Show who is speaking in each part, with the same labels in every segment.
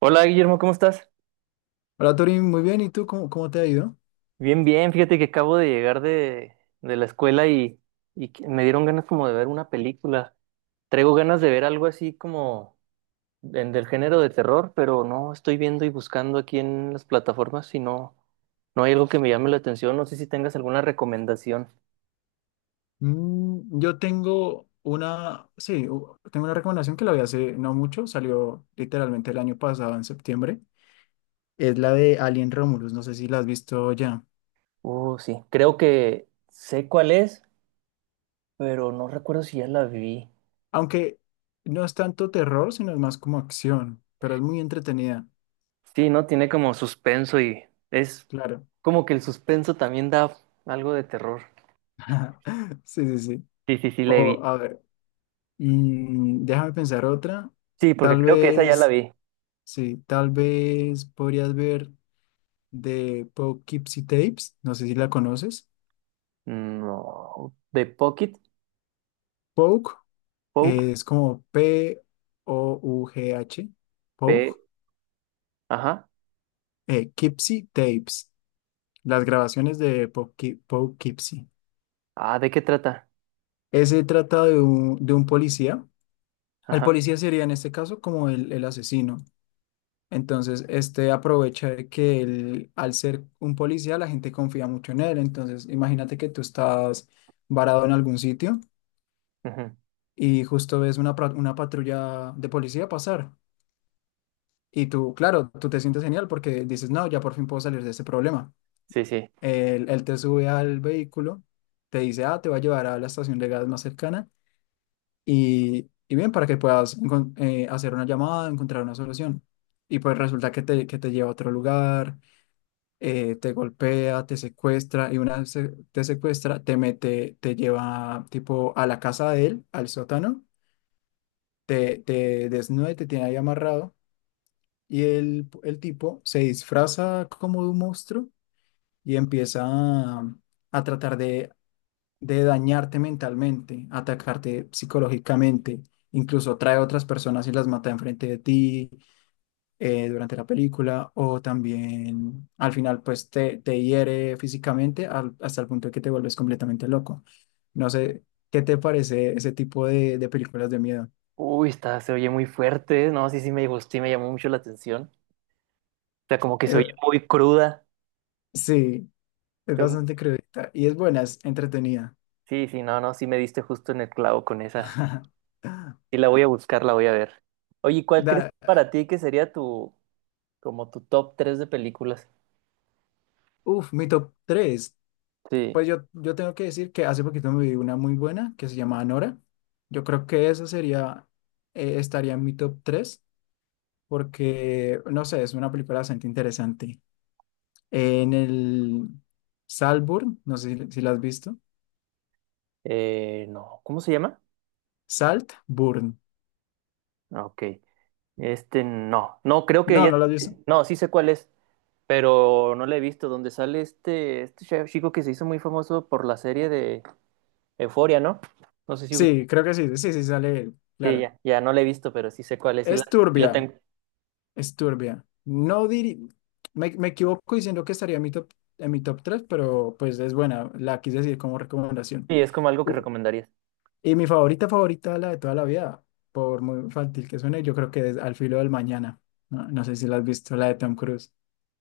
Speaker 1: Hola Guillermo, ¿cómo estás?
Speaker 2: Hola Torín, muy bien. ¿Y tú cómo te ha ido?
Speaker 1: Bien, bien, fíjate que acabo de llegar de la escuela y que me dieron ganas como de ver una película. Traigo ganas de ver algo así como del género de terror, pero no estoy viendo y buscando aquí en las plataformas y no, no hay algo que me llame la atención. No sé si tengas alguna recomendación.
Speaker 2: Yo tengo una, sí, u- tengo una recomendación que la vi hace no mucho, salió literalmente el año pasado, en septiembre. Es la de Alien Romulus, no sé si la has visto ya.
Speaker 1: Oh, sí, creo que sé cuál es, pero no recuerdo si ya la vi.
Speaker 2: Aunque no es tanto terror, sino es más como acción, pero es muy entretenida,
Speaker 1: Sí, ¿no? Tiene como suspenso y es
Speaker 2: claro.
Speaker 1: como que el suspenso también da algo de terror.
Speaker 2: Sí, sí, sí.
Speaker 1: Sí, sí, sí, la
Speaker 2: O,
Speaker 1: vi.
Speaker 2: a ver, déjame pensar otra.
Speaker 1: Sí, porque
Speaker 2: Tal
Speaker 1: creo que esa ya la
Speaker 2: vez,
Speaker 1: vi.
Speaker 2: sí, tal vez podrías ver. De Poughkeepsie Tapes, no sé si la conoces.
Speaker 1: No. ¿De Pocket?
Speaker 2: Pouk
Speaker 1: Poke,
Speaker 2: es como P-O-U-G-H,
Speaker 1: P.
Speaker 2: Pouk,
Speaker 1: Ajá.
Speaker 2: Kipsy Tapes, las grabaciones de Poughkeepsie.
Speaker 1: Ah, ¿de qué trata?
Speaker 2: Ese trata de un policía. El
Speaker 1: Ajá.
Speaker 2: policía sería en este caso como el asesino. Entonces, este aprovecha de que él, al ser un policía, la gente confía mucho en él. Entonces, imagínate que tú estás varado en algún sitio
Speaker 1: Ujú.
Speaker 2: y justo ves una patrulla de policía pasar. Y tú, claro, tú te sientes genial porque dices, no, ya por fin puedo salir de ese problema.
Speaker 1: Sí, sí.
Speaker 2: Él te sube al vehículo, te dice, ah, te va a llevar a la estación de gas más cercana y bien, para que puedas hacer una llamada, encontrar una solución. Y pues resulta que te lleva a otro lugar, te golpea, te secuestra y una vez te secuestra, te mete, te lleva tipo a la casa de él, al sótano te desnuda y te tiene ahí amarrado. Y el tipo se disfraza como de un monstruo y a tratar de dañarte mentalmente, atacarte psicológicamente. Incluso trae a otras personas y las mata enfrente de ti durante la película. O también al final, pues te hiere físicamente hasta el punto de que te vuelves completamente loco. No sé, ¿qué te parece ese tipo de películas de miedo?
Speaker 1: Uy, está, se oye muy fuerte. No, sí, sí, me gustó y me llamó mucho la atención. O sea, como que se oye
Speaker 2: Eh,
Speaker 1: muy cruda.
Speaker 2: sí. Es
Speaker 1: Son-
Speaker 2: bastante crudita y es buena, es entretenida.
Speaker 1: Sí, sí, no, no, sí me diste justo en el clavo con esa. Sí, la voy a buscar, la voy a ver. Oye, ¿cuál crees
Speaker 2: Da,
Speaker 1: para ti que sería tu, como tu top 3 de películas?
Speaker 2: uf, mi top tres.
Speaker 1: Sí.
Speaker 2: Pues yo tengo que decir que hace poquito me vi una muy buena que se llamaba Nora. Yo creo que esa sería, estaría en mi top 3 porque, no sé, es una película bastante interesante. En el Saltburn, no sé si la has visto.
Speaker 1: No. ¿Cómo se llama?
Speaker 2: Saltburn.
Speaker 1: Ok. Este no, no, creo que
Speaker 2: No,
Speaker 1: ya,
Speaker 2: no la has visto.
Speaker 1: no, sí sé cuál es, pero no la he visto, donde sale este chef chico que se hizo muy famoso por la serie de Euforia, ¿no? No sé si ubica.
Speaker 2: Sí, creo que sí, sí, sí, sale él,
Speaker 1: Sí,
Speaker 2: claro.
Speaker 1: ya, ya no la he visto, pero sí sé cuál es, sí la,
Speaker 2: Es
Speaker 1: sí la
Speaker 2: turbia.
Speaker 1: tengo.
Speaker 2: Es turbia. No diri... me equivoco diciendo que estaría en mi top 3, pero pues es buena. La quise decir como recomendación.
Speaker 1: Sí, es como algo que
Speaker 2: Uh,
Speaker 1: recomendarías.
Speaker 2: y mi favorita, favorita, la de toda la vida, por muy infantil que suene, yo creo que es Al filo del mañana. No, no sé si la has visto, la de Tom Cruise,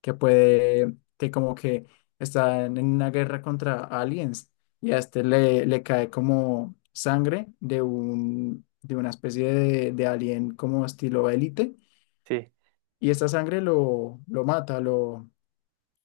Speaker 2: que puede, que como que está en una guerra contra aliens y a este le cae como sangre de una especie de alien como estilo élite
Speaker 1: Sí.
Speaker 2: y esta sangre lo mata, lo,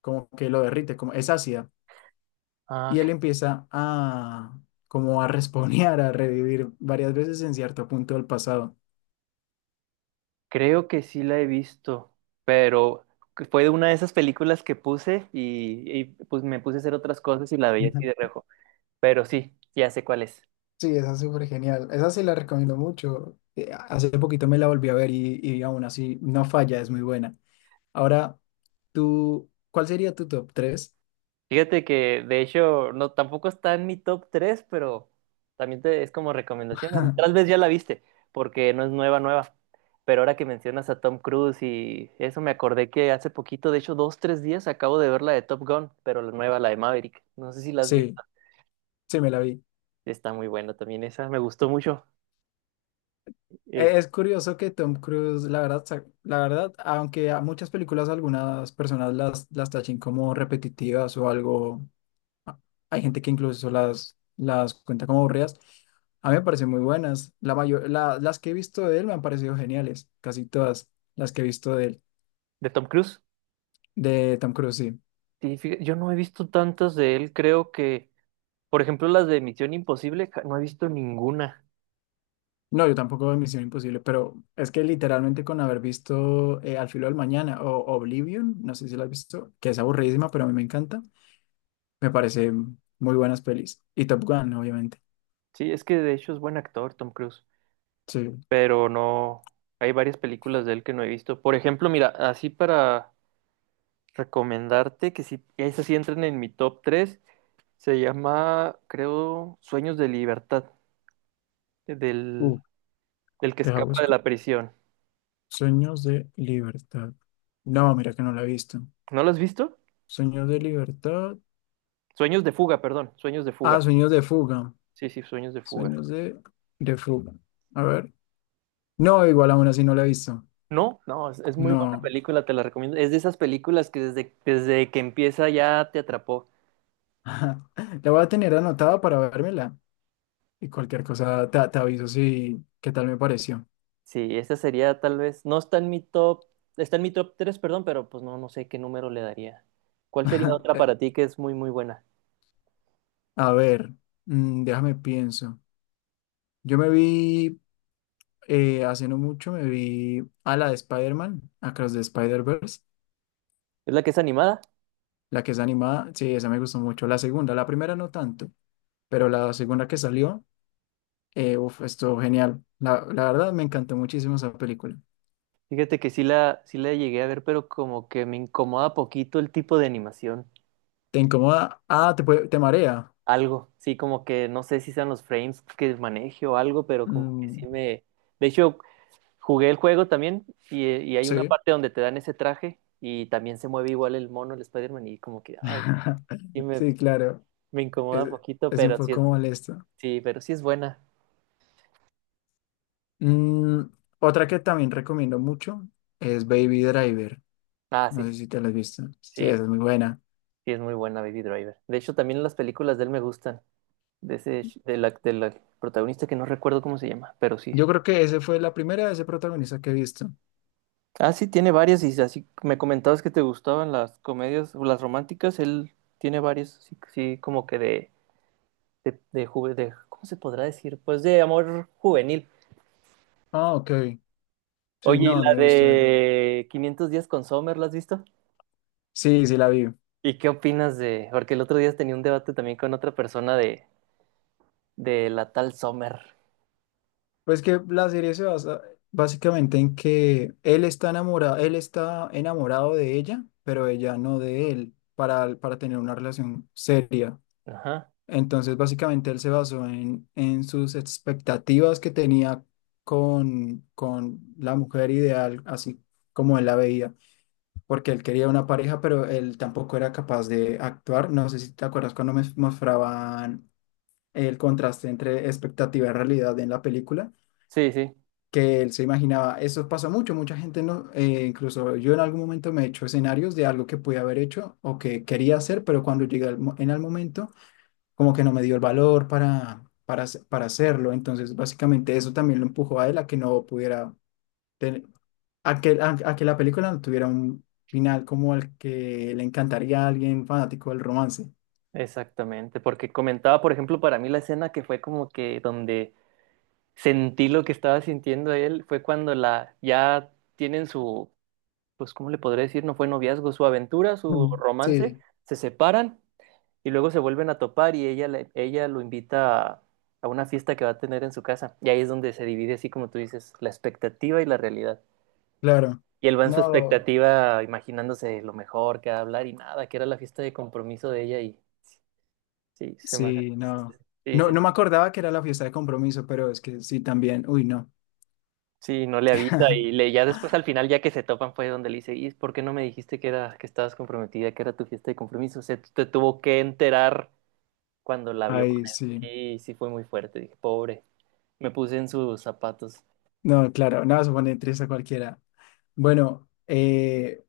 Speaker 2: como que lo derrite, como es ácida.
Speaker 1: Ah,
Speaker 2: Y él como a respawnear, a revivir varias veces en cierto punto del pasado.
Speaker 1: creo que sí la he visto, pero que fue de una de esas películas que puse y, pues me puse a hacer otras cosas y la veía
Speaker 2: Ujú.
Speaker 1: así de reojo, pero sí, ya sé cuál es.
Speaker 2: Sí, esa es súper genial. Esa sí la recomiendo mucho. Hace poquito me la volví a ver y aún así no falla, es muy buena. Ahora, tú, ¿cuál sería tu top tres?
Speaker 1: Fíjate que de hecho no tampoco está en mi top 3, pero también es como recomendación. Tal vez ya la viste, porque no es nueva, nueva. Pero ahora que mencionas a Tom Cruise y eso me acordé que hace poquito, de hecho 2, 3 días, acabo de ver la de Top Gun, pero la nueva, la de Maverick. No sé si la has visto.
Speaker 2: Sí, sí, me la vi.
Speaker 1: Está muy buena también esa, me gustó mucho. Es
Speaker 2: Es curioso que Tom Cruise, la verdad, la verdad, aunque a muchas películas algunas personas las tachen como repetitivas o algo, a- hay gente que incluso las cuenta como aburridas, a mí me parecen muy buenas. La mayor, las que he visto de él me han parecido geniales, casi todas las que he visto de él,
Speaker 1: de Tom Cruise.
Speaker 2: de Tom Cruise, sí.
Speaker 1: Sí, yo no he visto tantas de él, creo que, por ejemplo, las de Misión Imposible, no he visto ninguna.
Speaker 2: No, yo tampoco de Misión Imposible, pero es que literalmente con haber visto Al filo del mañana o Oblivion, no sé si la has visto, que es aburridísima, pero a mí me encanta. Me parece muy buenas pelis. Y Top Gun, obviamente.
Speaker 1: Sí, es que de hecho es buen actor, Tom Cruise.
Speaker 2: Sí.
Speaker 1: Pero no, hay varias películas de él que no he visto. Por ejemplo, mira, así para recomendarte que si esas sí entran en mi top 3 se llama, creo, Sueños de Libertad, del,
Speaker 2: Uf,
Speaker 1: del que
Speaker 2: deja
Speaker 1: escapa de
Speaker 2: busco.
Speaker 1: la prisión.
Speaker 2: Sueños de libertad. No, mira que no la he visto.
Speaker 1: ¿No lo has visto?
Speaker 2: Sueños de libertad.
Speaker 1: Sueños de fuga, perdón, Sueños de
Speaker 2: Ah,
Speaker 1: fuga.
Speaker 2: sueños de fuga.
Speaker 1: Sí, sí, Sueños de fuga.
Speaker 2: Sueños de fuga. A ver. No, igual aún así no la he visto.
Speaker 1: No, no, es muy buena
Speaker 2: No.
Speaker 1: película, te la recomiendo. Es de esas películas que desde que empieza ya te atrapó.
Speaker 2: La voy a tener anotada para vérmela. Y cualquier cosa te aviso si qué tal me pareció.
Speaker 1: Sí, esta sería tal vez, no está en mi top, está en mi top 3, perdón, pero pues no, no sé qué número le daría. ¿Cuál sería otra
Speaker 2: Eh,
Speaker 1: para ti que es muy, muy buena?
Speaker 2: a ver. Déjame pienso. Yo me vi. Hace no mucho me vi a la de Spider-Man, Across the Spider-Verse,
Speaker 1: ¿Es la que es animada?
Speaker 2: la que es animada, sí, esa me gustó mucho. La segunda, la primera no tanto, pero la segunda que salió, uf, estuvo genial. La verdad me encantó muchísimo esa película.
Speaker 1: Fíjate que sí la llegué a ver, pero como que me incomoda poquito el tipo de animación.
Speaker 2: ¿Te incomoda? Ah, puede- te marea.
Speaker 1: Algo, sí, como que no sé si sean los frames que maneje o algo, pero como que
Speaker 2: Mm,
Speaker 1: sí me. De hecho, jugué el juego también y hay una
Speaker 2: sí.
Speaker 1: parte donde te dan ese traje y también se mueve igual el mono, el Spider-Man, y como que, ay, sí me,
Speaker 2: Sí, claro,
Speaker 1: me
Speaker 2: es,
Speaker 1: incomoda poquito,
Speaker 2: es un
Speaker 1: pero sí
Speaker 2: poco
Speaker 1: es.
Speaker 2: molesto.
Speaker 1: Sí, pero sí es buena.
Speaker 2: Mm, otra que también recomiendo mucho es Baby Driver.
Speaker 1: Ah,
Speaker 2: No
Speaker 1: sí,
Speaker 2: sé
Speaker 1: sí,
Speaker 2: si te la has visto. Sí,
Speaker 1: sí,
Speaker 2: esa es muy buena.
Speaker 1: sí es muy buena Baby Driver. De hecho, también las películas de él me gustan. De ese, ch- de la protagonista que no recuerdo cómo se llama, pero sí.
Speaker 2: Yo creo que ese fue la primera de ese protagonista que he visto.
Speaker 1: Ah, sí, tiene varias y así me comentabas que te gustaban las comedias, o las románticas, él tiene varias, sí, sí, como que de ¿cómo se podrá decir? Pues de amor juvenil.
Speaker 2: Ah, ok. Sí,
Speaker 1: Oye, ¿y
Speaker 2: no,
Speaker 1: la
Speaker 2: no he visto él.
Speaker 1: de 500 días con Sommer, la has visto?
Speaker 2: Sí, sí la vi.
Speaker 1: ¿Y qué opinas de? Porque el otro día tenía un debate también con otra persona de la tal Sommer.
Speaker 2: Pues que la serie se basa básicamente en que él está enamorado de ella, pero ella no de él, para tener una relación seria.
Speaker 1: Ajá,
Speaker 2: Entonces, básicamente él se basó en sus expectativas que tenía con la mujer ideal, así como él la veía. Porque él quería una pareja, pero él tampoco era capaz de actuar. No sé si te acuerdas cuando me mostraban el contraste entre expectativa y realidad en la película,
Speaker 1: sí, sí,
Speaker 2: que él se imaginaba, eso pasa mucho, mucha gente no, incluso yo en algún momento me he hecho escenarios de algo que pude haber hecho o que quería hacer, pero cuando llegué al en el momento, como que no me dio el valor para hacerlo. Entonces, básicamente eso también lo empujó a él a que no pudiera ten- a que, a que la película no tuviera un final como el que le encantaría a alguien fanático del romance.
Speaker 1: exactamente, porque comentaba, por ejemplo, para mí la escena que fue como que donde sentí lo que estaba sintiendo él fue cuando la ya tienen su, pues, ¿cómo le podré decir? No fue noviazgo, su aventura, su
Speaker 2: Mm,
Speaker 1: romance,
Speaker 2: sí,
Speaker 1: se separan y luego se vuelven a topar y ella lo invita a, una fiesta que va a tener en su casa y ahí es donde se divide, así como tú dices, la expectativa y la realidad.
Speaker 2: claro.
Speaker 1: Y él va en su
Speaker 2: No,
Speaker 1: expectativa imaginándose lo mejor que va a hablar y nada, que era la fiesta de compromiso de ella. Y sí,
Speaker 2: sí, no.
Speaker 1: sí,
Speaker 2: No, no me acordaba que era la fiesta de compromiso, pero es que sí también. Uy, no.
Speaker 1: sí, no le avisa y ya después al final, ya que se topan, fue donde le dice, ¿y por qué no me dijiste que era, que estabas comprometida, que era tu fiesta de compromiso? Se te tuvo que enterar cuando la vio con
Speaker 2: Ay, sí.
Speaker 1: él. Y sí fue muy fuerte, dije, pobre, me puse en sus zapatos.
Speaker 2: No, claro, nada, se pone triste a cualquiera. Bueno,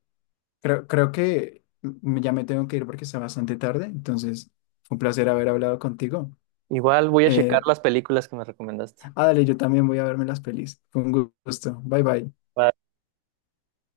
Speaker 2: creo que ya me tengo que ir porque está bastante tarde, entonces fue un placer haber hablado contigo.
Speaker 1: Igual voy a checar
Speaker 2: Eh,
Speaker 1: las películas que me recomendaste.
Speaker 2: dale, yo también voy a verme las pelis. Fue un gusto. Bye bye.
Speaker 1: Va.